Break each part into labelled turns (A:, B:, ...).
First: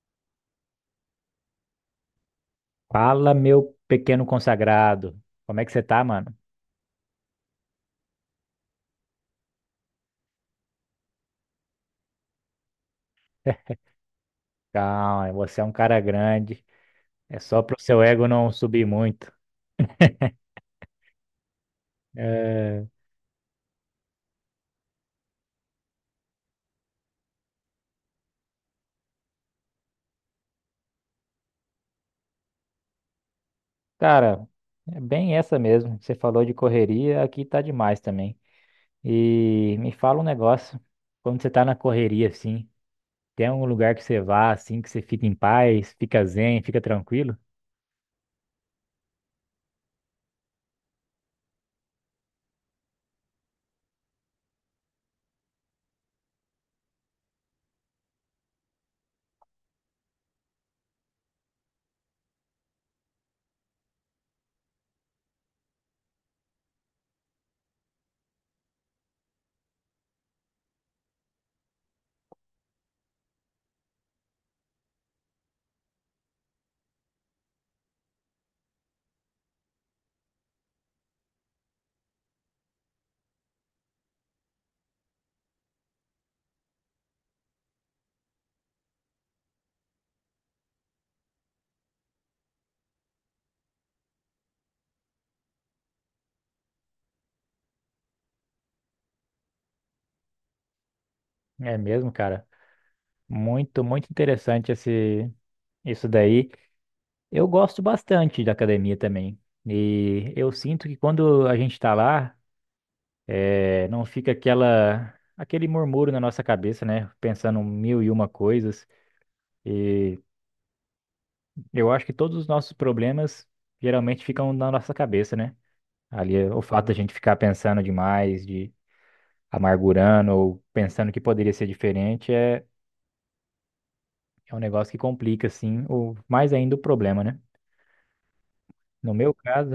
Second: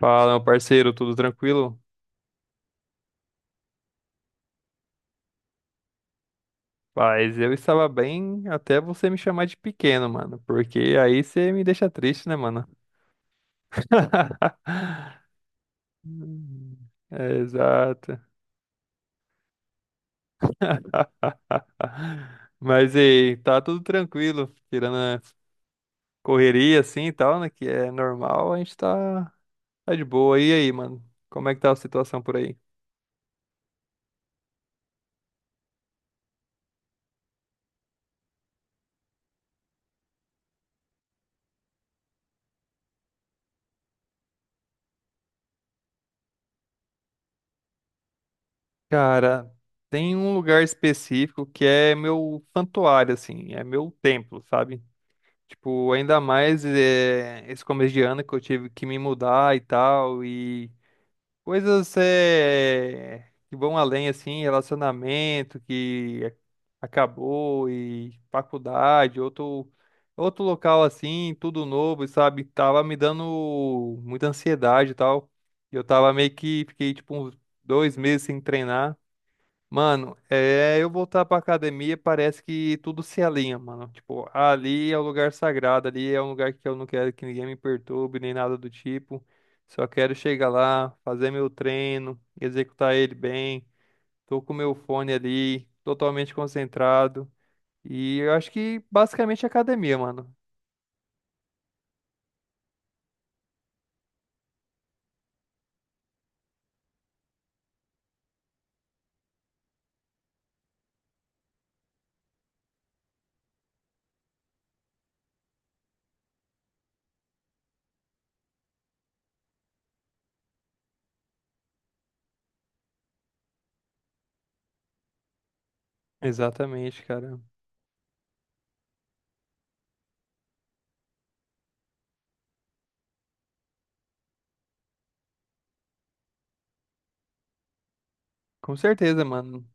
A: Fala, meu parceiro, tudo tranquilo?
B: Fala, meu pequeno consagrado. Como é que você tá, mano?
A: Paz, eu estava bem até você me chamar de pequeno, mano, porque aí você me deixa triste, né, mano?
B: Calma, você é um cara grande.
A: Hum, é,
B: É só pro seu
A: exato.
B: ego não subir muito. É,
A: Mas aí, tá tudo tranquilo, tirando a correria assim e tal, né, que é normal, a gente tá de boa. E aí, mano, como é que tá a situação por aí?
B: cara, é bem essa mesmo. Você falou de correria, aqui tá demais também. E me fala um negócio. Quando você tá na correria, assim, tem algum lugar que você vá, assim, que você fica em paz, fica zen, fica tranquilo?
A: Cara, tem um lugar específico que é meu santuário, assim, é meu templo, sabe? Tipo, ainda mais esse começo de ano que eu tive que me mudar e tal, e coisas que vão além, assim, relacionamento que acabou, e faculdade, outro local assim, tudo novo, sabe? Tava me dando muita ansiedade e tal. E eu tava meio que fiquei tipo uns dois meses sem treinar. Mano, é, eu voltar pra academia parece que tudo se alinha, mano. Tipo, ali é o lugar sagrado, ali é um lugar que eu não quero que ninguém me perturbe, nem nada do tipo. Só quero chegar lá, fazer meu treino, executar ele bem. Tô com meu fone ali, totalmente concentrado. E eu acho que basicamente é academia, mano.
B: É mesmo, cara. Muito, muito interessante isso daí. Eu gosto bastante da academia também. E eu sinto que quando a gente tá lá, não fica aquele murmúrio na nossa cabeça, né? Pensando mil e uma coisas. E eu acho que todos os nossos problemas geralmente ficam na nossa cabeça, né? Ali, o fato da
A: Exatamente,
B: gente ficar
A: cara.
B: pensando demais, de amargurando ou pensando que poderia ser diferente é um negócio que complica, assim, o, mais ainda o problema, né?
A: Com
B: No
A: certeza,
B: meu
A: mano.
B: caso,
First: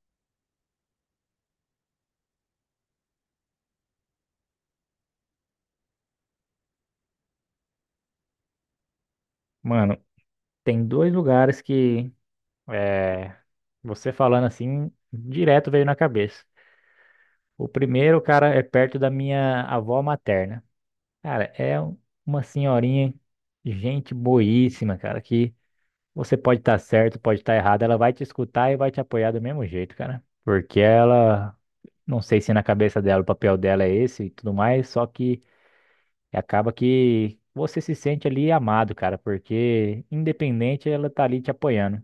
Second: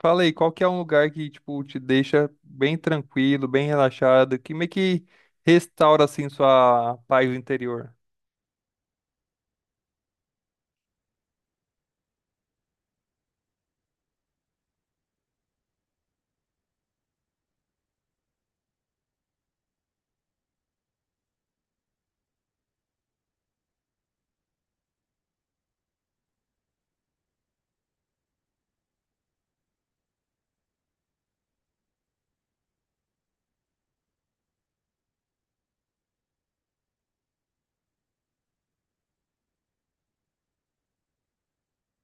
A: Fala aí, qual que é um lugar que, tipo, te deixa bem tranquilo, bem relaxado, que meio que restaura, assim, sua paz interior?
B: mano, tem dois lugares que. É, você falando assim, direto veio na cabeça. O primeiro, cara, é perto da minha avó materna. Cara, é uma senhorinha, gente boíssima, cara, que você pode estar certo, pode estar errado, ela vai te escutar e vai te apoiar do mesmo jeito, cara. Porque ela, não sei se na cabeça dela o papel dela é esse e tudo mais, só que acaba que você se sente ali amado, cara, porque independente ela tá ali te apoiando,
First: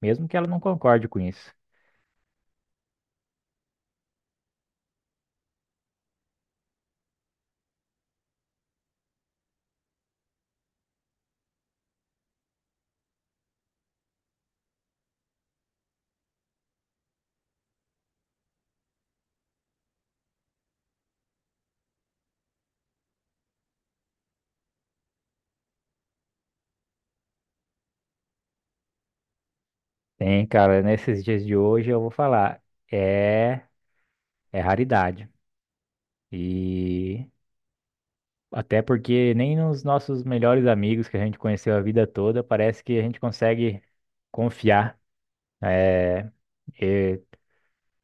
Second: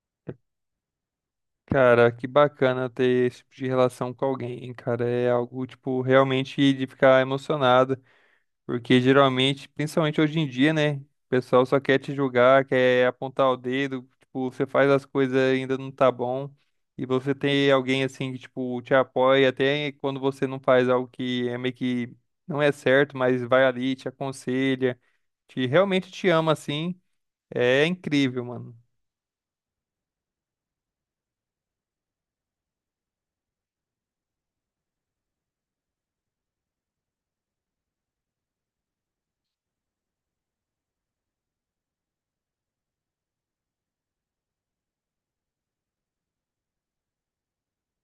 B: mesmo que ela não concorde com isso.
A: Cara, que bacana ter esse tipo de relação com alguém, cara. É algo, tipo, realmente de ficar emocionado. Porque geralmente, principalmente hoje em dia, né? O pessoal só quer te julgar, quer apontar o dedo, tipo, você faz as coisas e ainda não tá bom. E você tem alguém assim que, tipo, te apoia até quando você não faz algo que é meio que não é certo, mas vai ali, te aconselha, te realmente te ama assim. É incrível, mano.
B: Tem, cara, nesses dias de hoje eu vou falar, é, é raridade. E até porque nem nos nossos melhores amigos que a gente conheceu a vida toda, parece que a gente consegue confiar. É, eu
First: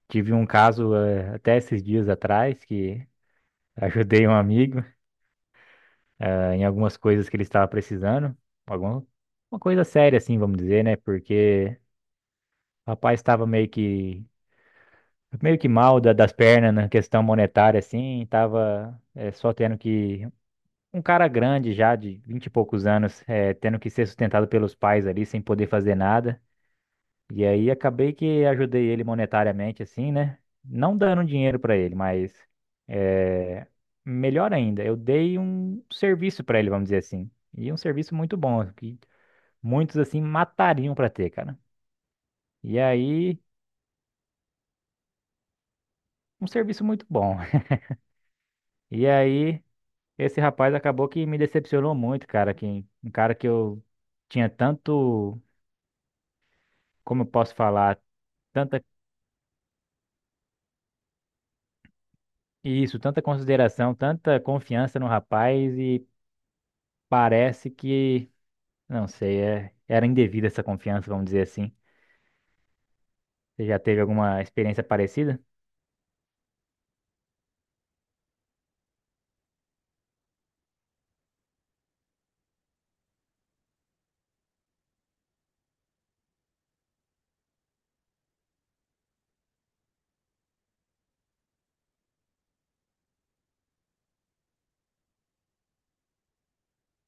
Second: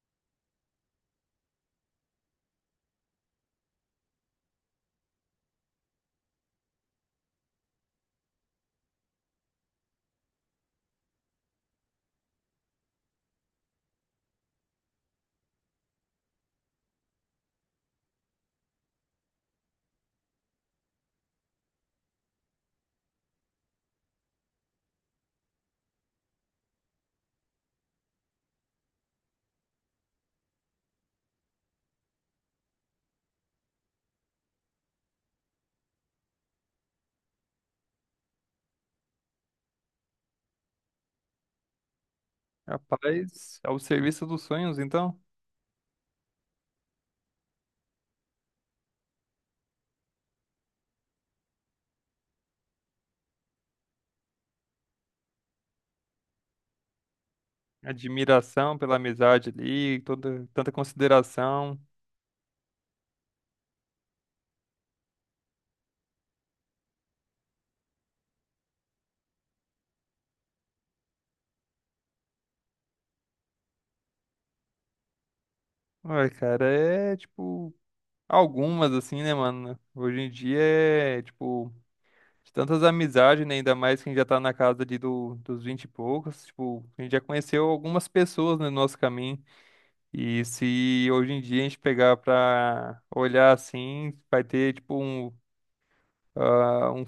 B: tive um caso até esses dias atrás que ajudei um amigo em algumas coisas que ele estava precisando, alguma uma coisa séria assim, vamos dizer, né? Porque o rapaz estava meio que mal das pernas na questão monetária, assim, tava só tendo que. Um cara grande já, de 20 e poucos anos, tendo que ser sustentado pelos pais ali, sem poder fazer nada. E aí acabei que ajudei ele monetariamente, assim, né? Não dando dinheiro pra ele, mas eh, melhor ainda, eu dei um serviço pra ele, vamos dizer assim. E um serviço muito bom, que muitos, assim, matariam pra ter, cara. E aí,
A: Rapaz, ao serviço dos sonhos, então.
B: um serviço muito bom. E aí. Esse rapaz acabou que me decepcionou muito, cara. Que, um cara que eu tinha tanto, como eu posso falar,
A: Admiração
B: tanta
A: pela amizade ali, toda, tanta consideração.
B: isso, tanta consideração, tanta confiança no rapaz e parece que, não sei, era indevida essa confiança, vamos dizer assim. Você já teve alguma experiência parecida?
A: Ai, cara, é tipo. Algumas, assim, né, mano? Hoje em dia é, tipo, de tantas amizades, né? Ainda mais quem já tá na casa dos 20 e poucos. Tipo, a gente já conheceu algumas pessoas né, no nosso caminho. E se hoje em dia a gente pegar pra olhar assim, vai ter, tipo, ah, um-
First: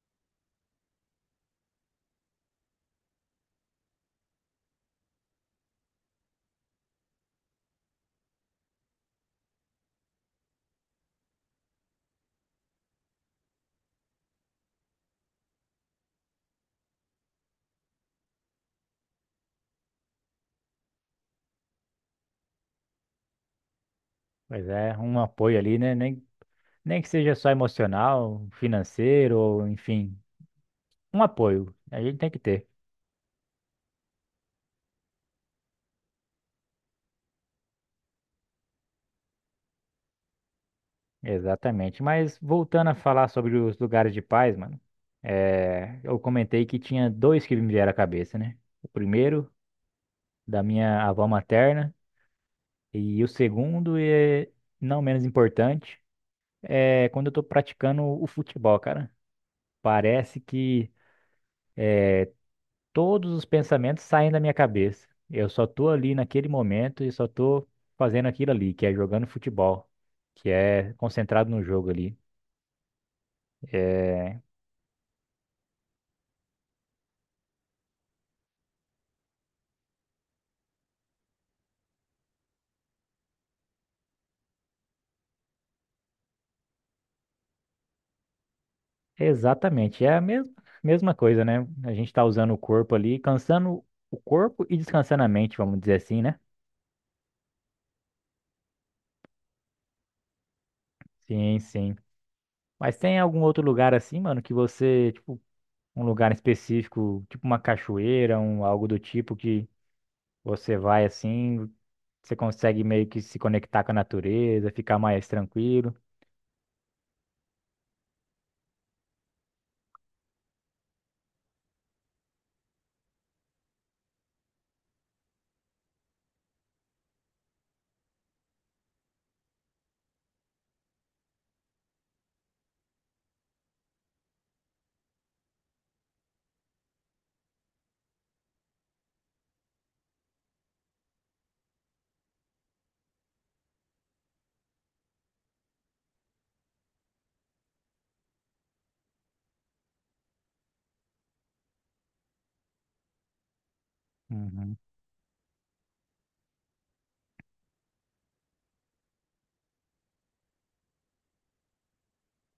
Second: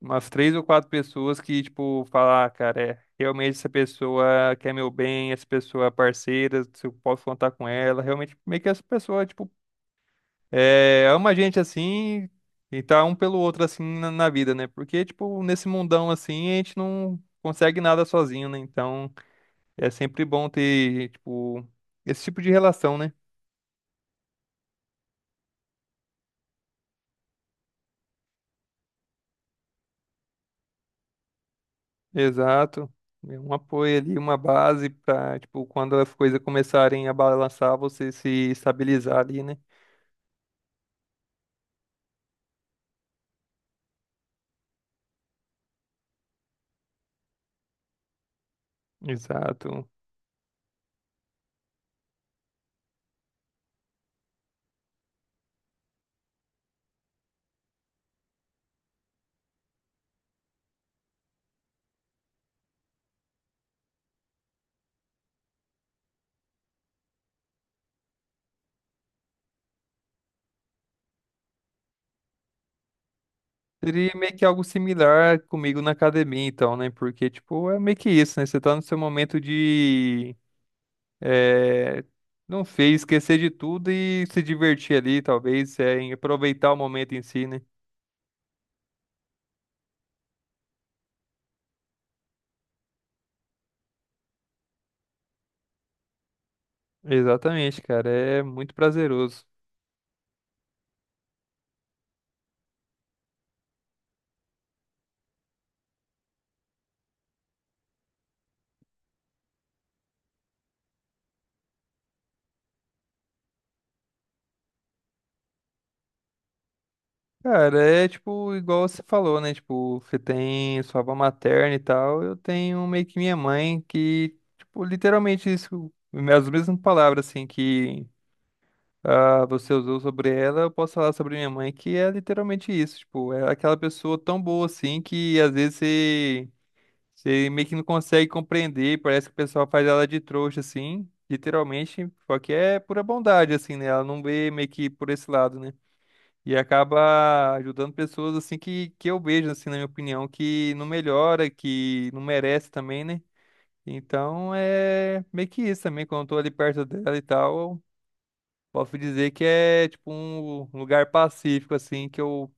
A: umas três ou quatro pessoas que, tipo, falar, "Ah, cara, é, realmente essa pessoa quer meu bem, essa pessoa é parceira, se eu posso contar com ela. Realmente, meio que essa pessoa, tipo, é, ama a gente assim e tá um pelo outro assim na vida, né? Porque, tipo, nesse mundão assim, a gente não consegue nada sozinho, né? Então é sempre bom ter, tipo, esse tipo de relação, né?
B: Pois é, um apoio ali, né? Nem que seja só emocional, financeiro, ou enfim, um apoio. A gente tem que ter.
A: Exato. Um apoio ali, uma base pra, tipo, quando as coisas começarem a balançar, você se estabilizar ali, né?
B: Exatamente. Mas voltando a falar sobre os lugares de paz, mano, é, eu comentei que tinha dois que me vieram à cabeça, né? O primeiro,
A: Exato.
B: da minha avó materna, e o segundo, e não menos importante, é quando eu tô praticando o futebol, cara. Parece que todos os pensamentos saem da minha cabeça. Eu só tô ali naquele momento e só tô fazendo aquilo ali, que é jogando futebol, que é concentrado no jogo ali.
A: Seria meio
B: É,
A: que algo similar comigo na academia, então, né? Porque, tipo, é meio que isso, né? Você tá no seu momento de É, não sei, esquecer de tudo e se divertir ali, talvez, é, em aproveitar o momento em si, né?
B: exatamente, é a mesma coisa, né? A gente tá usando o corpo ali, cansando o corpo e descansando a mente, vamos dizer assim, né?
A: Exatamente, cara, é muito prazeroso.
B: Sim, sim. Mas tem algum outro lugar assim, mano, que você, tipo, um lugar específico, tipo uma cachoeira, algo do tipo que você vai assim, você consegue meio que se conectar com a natureza, ficar mais tranquilo.
A: Cara, é tipo, igual você falou, né? Tipo, você tem sua avó materna e tal, eu tenho meio que minha mãe que, tipo, literalmente isso, as mesmas palavras, assim, que você usou sobre ela, eu posso falar sobre minha mãe, que é literalmente isso, tipo, é aquela pessoa tão boa, assim, que às vezes você. Meio que não consegue compreender, parece que o pessoal faz ela de trouxa, assim, literalmente, só que é pura bondade, assim, né? Ela não vê meio que por esse lado, né? E acaba ajudando pessoas, assim, que eu vejo, assim, na minha opinião, que não melhora, que não merece também, né? Então
B: Uhum.
A: é meio que isso também, quando eu tô ali perto dela e tal, eu posso dizer que é, tipo, um lugar pacífico, assim, que eu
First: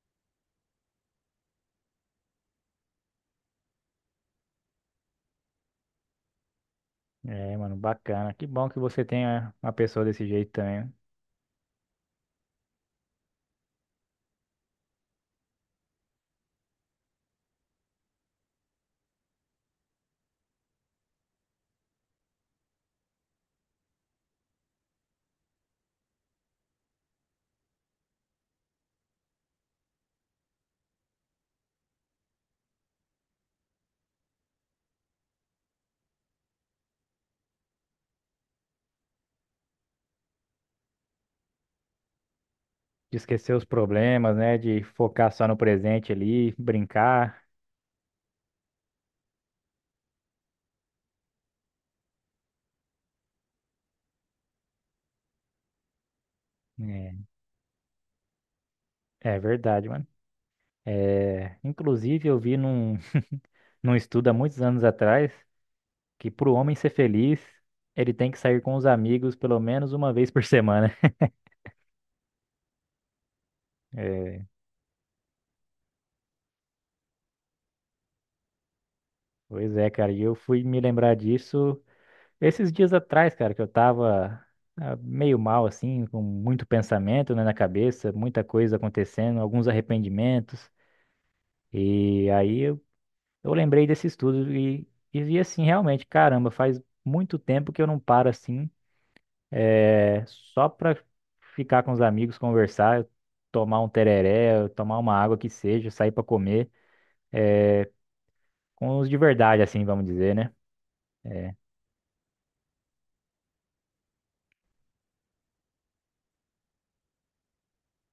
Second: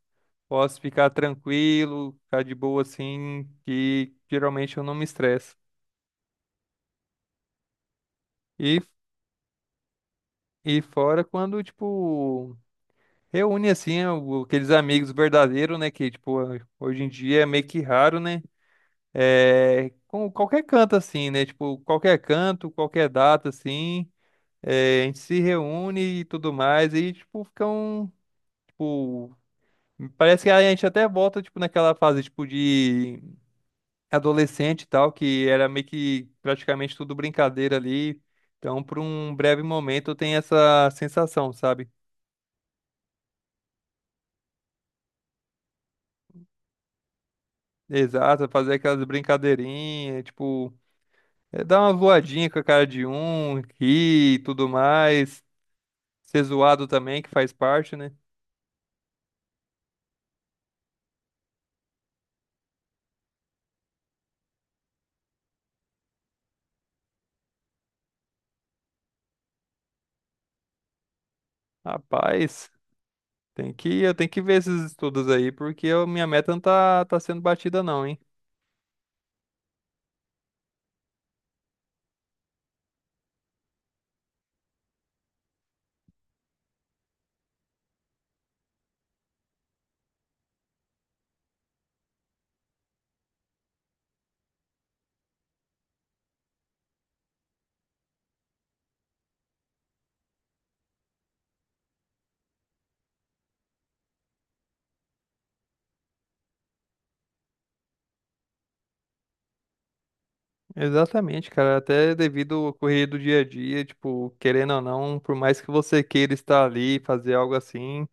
A: posso ficar tranquilo, ficar de boa, assim, que geralmente eu não me estresso.
B: É, mano, bacana. Que bom que
A: E
B: você tenha uma pessoa desse jeito
A: E
B: também.
A: fora quando, tipo, reúne assim aqueles amigos verdadeiros, né? Que, tipo, hoje em dia é meio que raro, né? É, com qualquer canto assim, né? Tipo, qualquer canto, qualquer data assim, é, a gente se reúne e tudo mais, e tipo, fica um, tipo, parece que a gente até volta, tipo, naquela fase, tipo, de adolescente e tal, que era meio que praticamente tudo brincadeira ali. Então, por um breve momento, tem essa sensação, sabe?
B: De esquecer os problemas, né? De focar só no presente ali, brincar.
A: Exato, fazer aquelas brincadeirinhas, tipo, é, dar uma voadinha com a cara de um, rir e tudo mais, ser zoado
B: É,
A: também, que faz parte, né?
B: é verdade, mano. É, inclusive, eu vi num estudo há muitos anos atrás que para o homem ser feliz, ele tem que sair com os amigos pelo menos uma vez por semana.
A: Rapaz, tem que, eu tenho que
B: É,
A: ver esses estudos aí, porque minha meta não tá sendo batida não, hein?
B: pois é, cara. E eu fui me lembrar disso esses dias atrás, cara, que eu tava. Ah, meio mal, assim, com muito pensamento, né, na cabeça, muita coisa acontecendo, alguns arrependimentos. E aí eu lembrei desse estudo e, vi assim, realmente, caramba, faz muito tempo que eu não paro assim, só pra ficar com os amigos, conversar, tomar um tereré, tomar uma água que seja, sair pra comer, é, com os de verdade, assim, vamos dizer, né?
A: Exatamente, cara, até devido ao correr do dia a dia, tipo, querendo ou não, por mais que você queira estar ali, fazer algo assim,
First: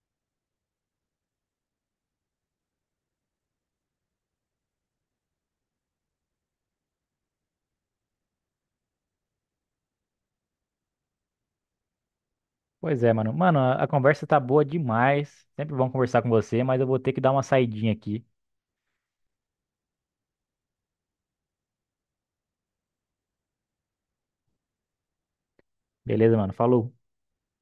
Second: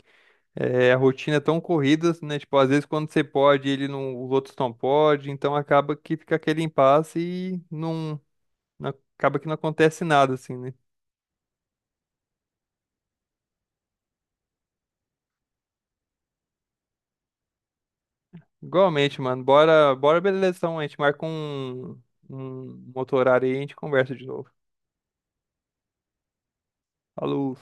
A: é, a rotina é tão corrida, né? Tipo, às vezes quando você pode, ele não, os outros não podem, então acaba que fica aquele impasse e não- acaba que não acontece nada, assim, né?
B: Pois é, mano. Mano, a conversa tá boa demais. Sempre bom conversar com você, mas eu vou ter que dar uma saidinha aqui.
A: Igualmente, mano, bora, bora, beleza, então, a gente marca um outro horário aí e a gente conversa de novo.
B: Beleza, mano? Falou.
A: Falou!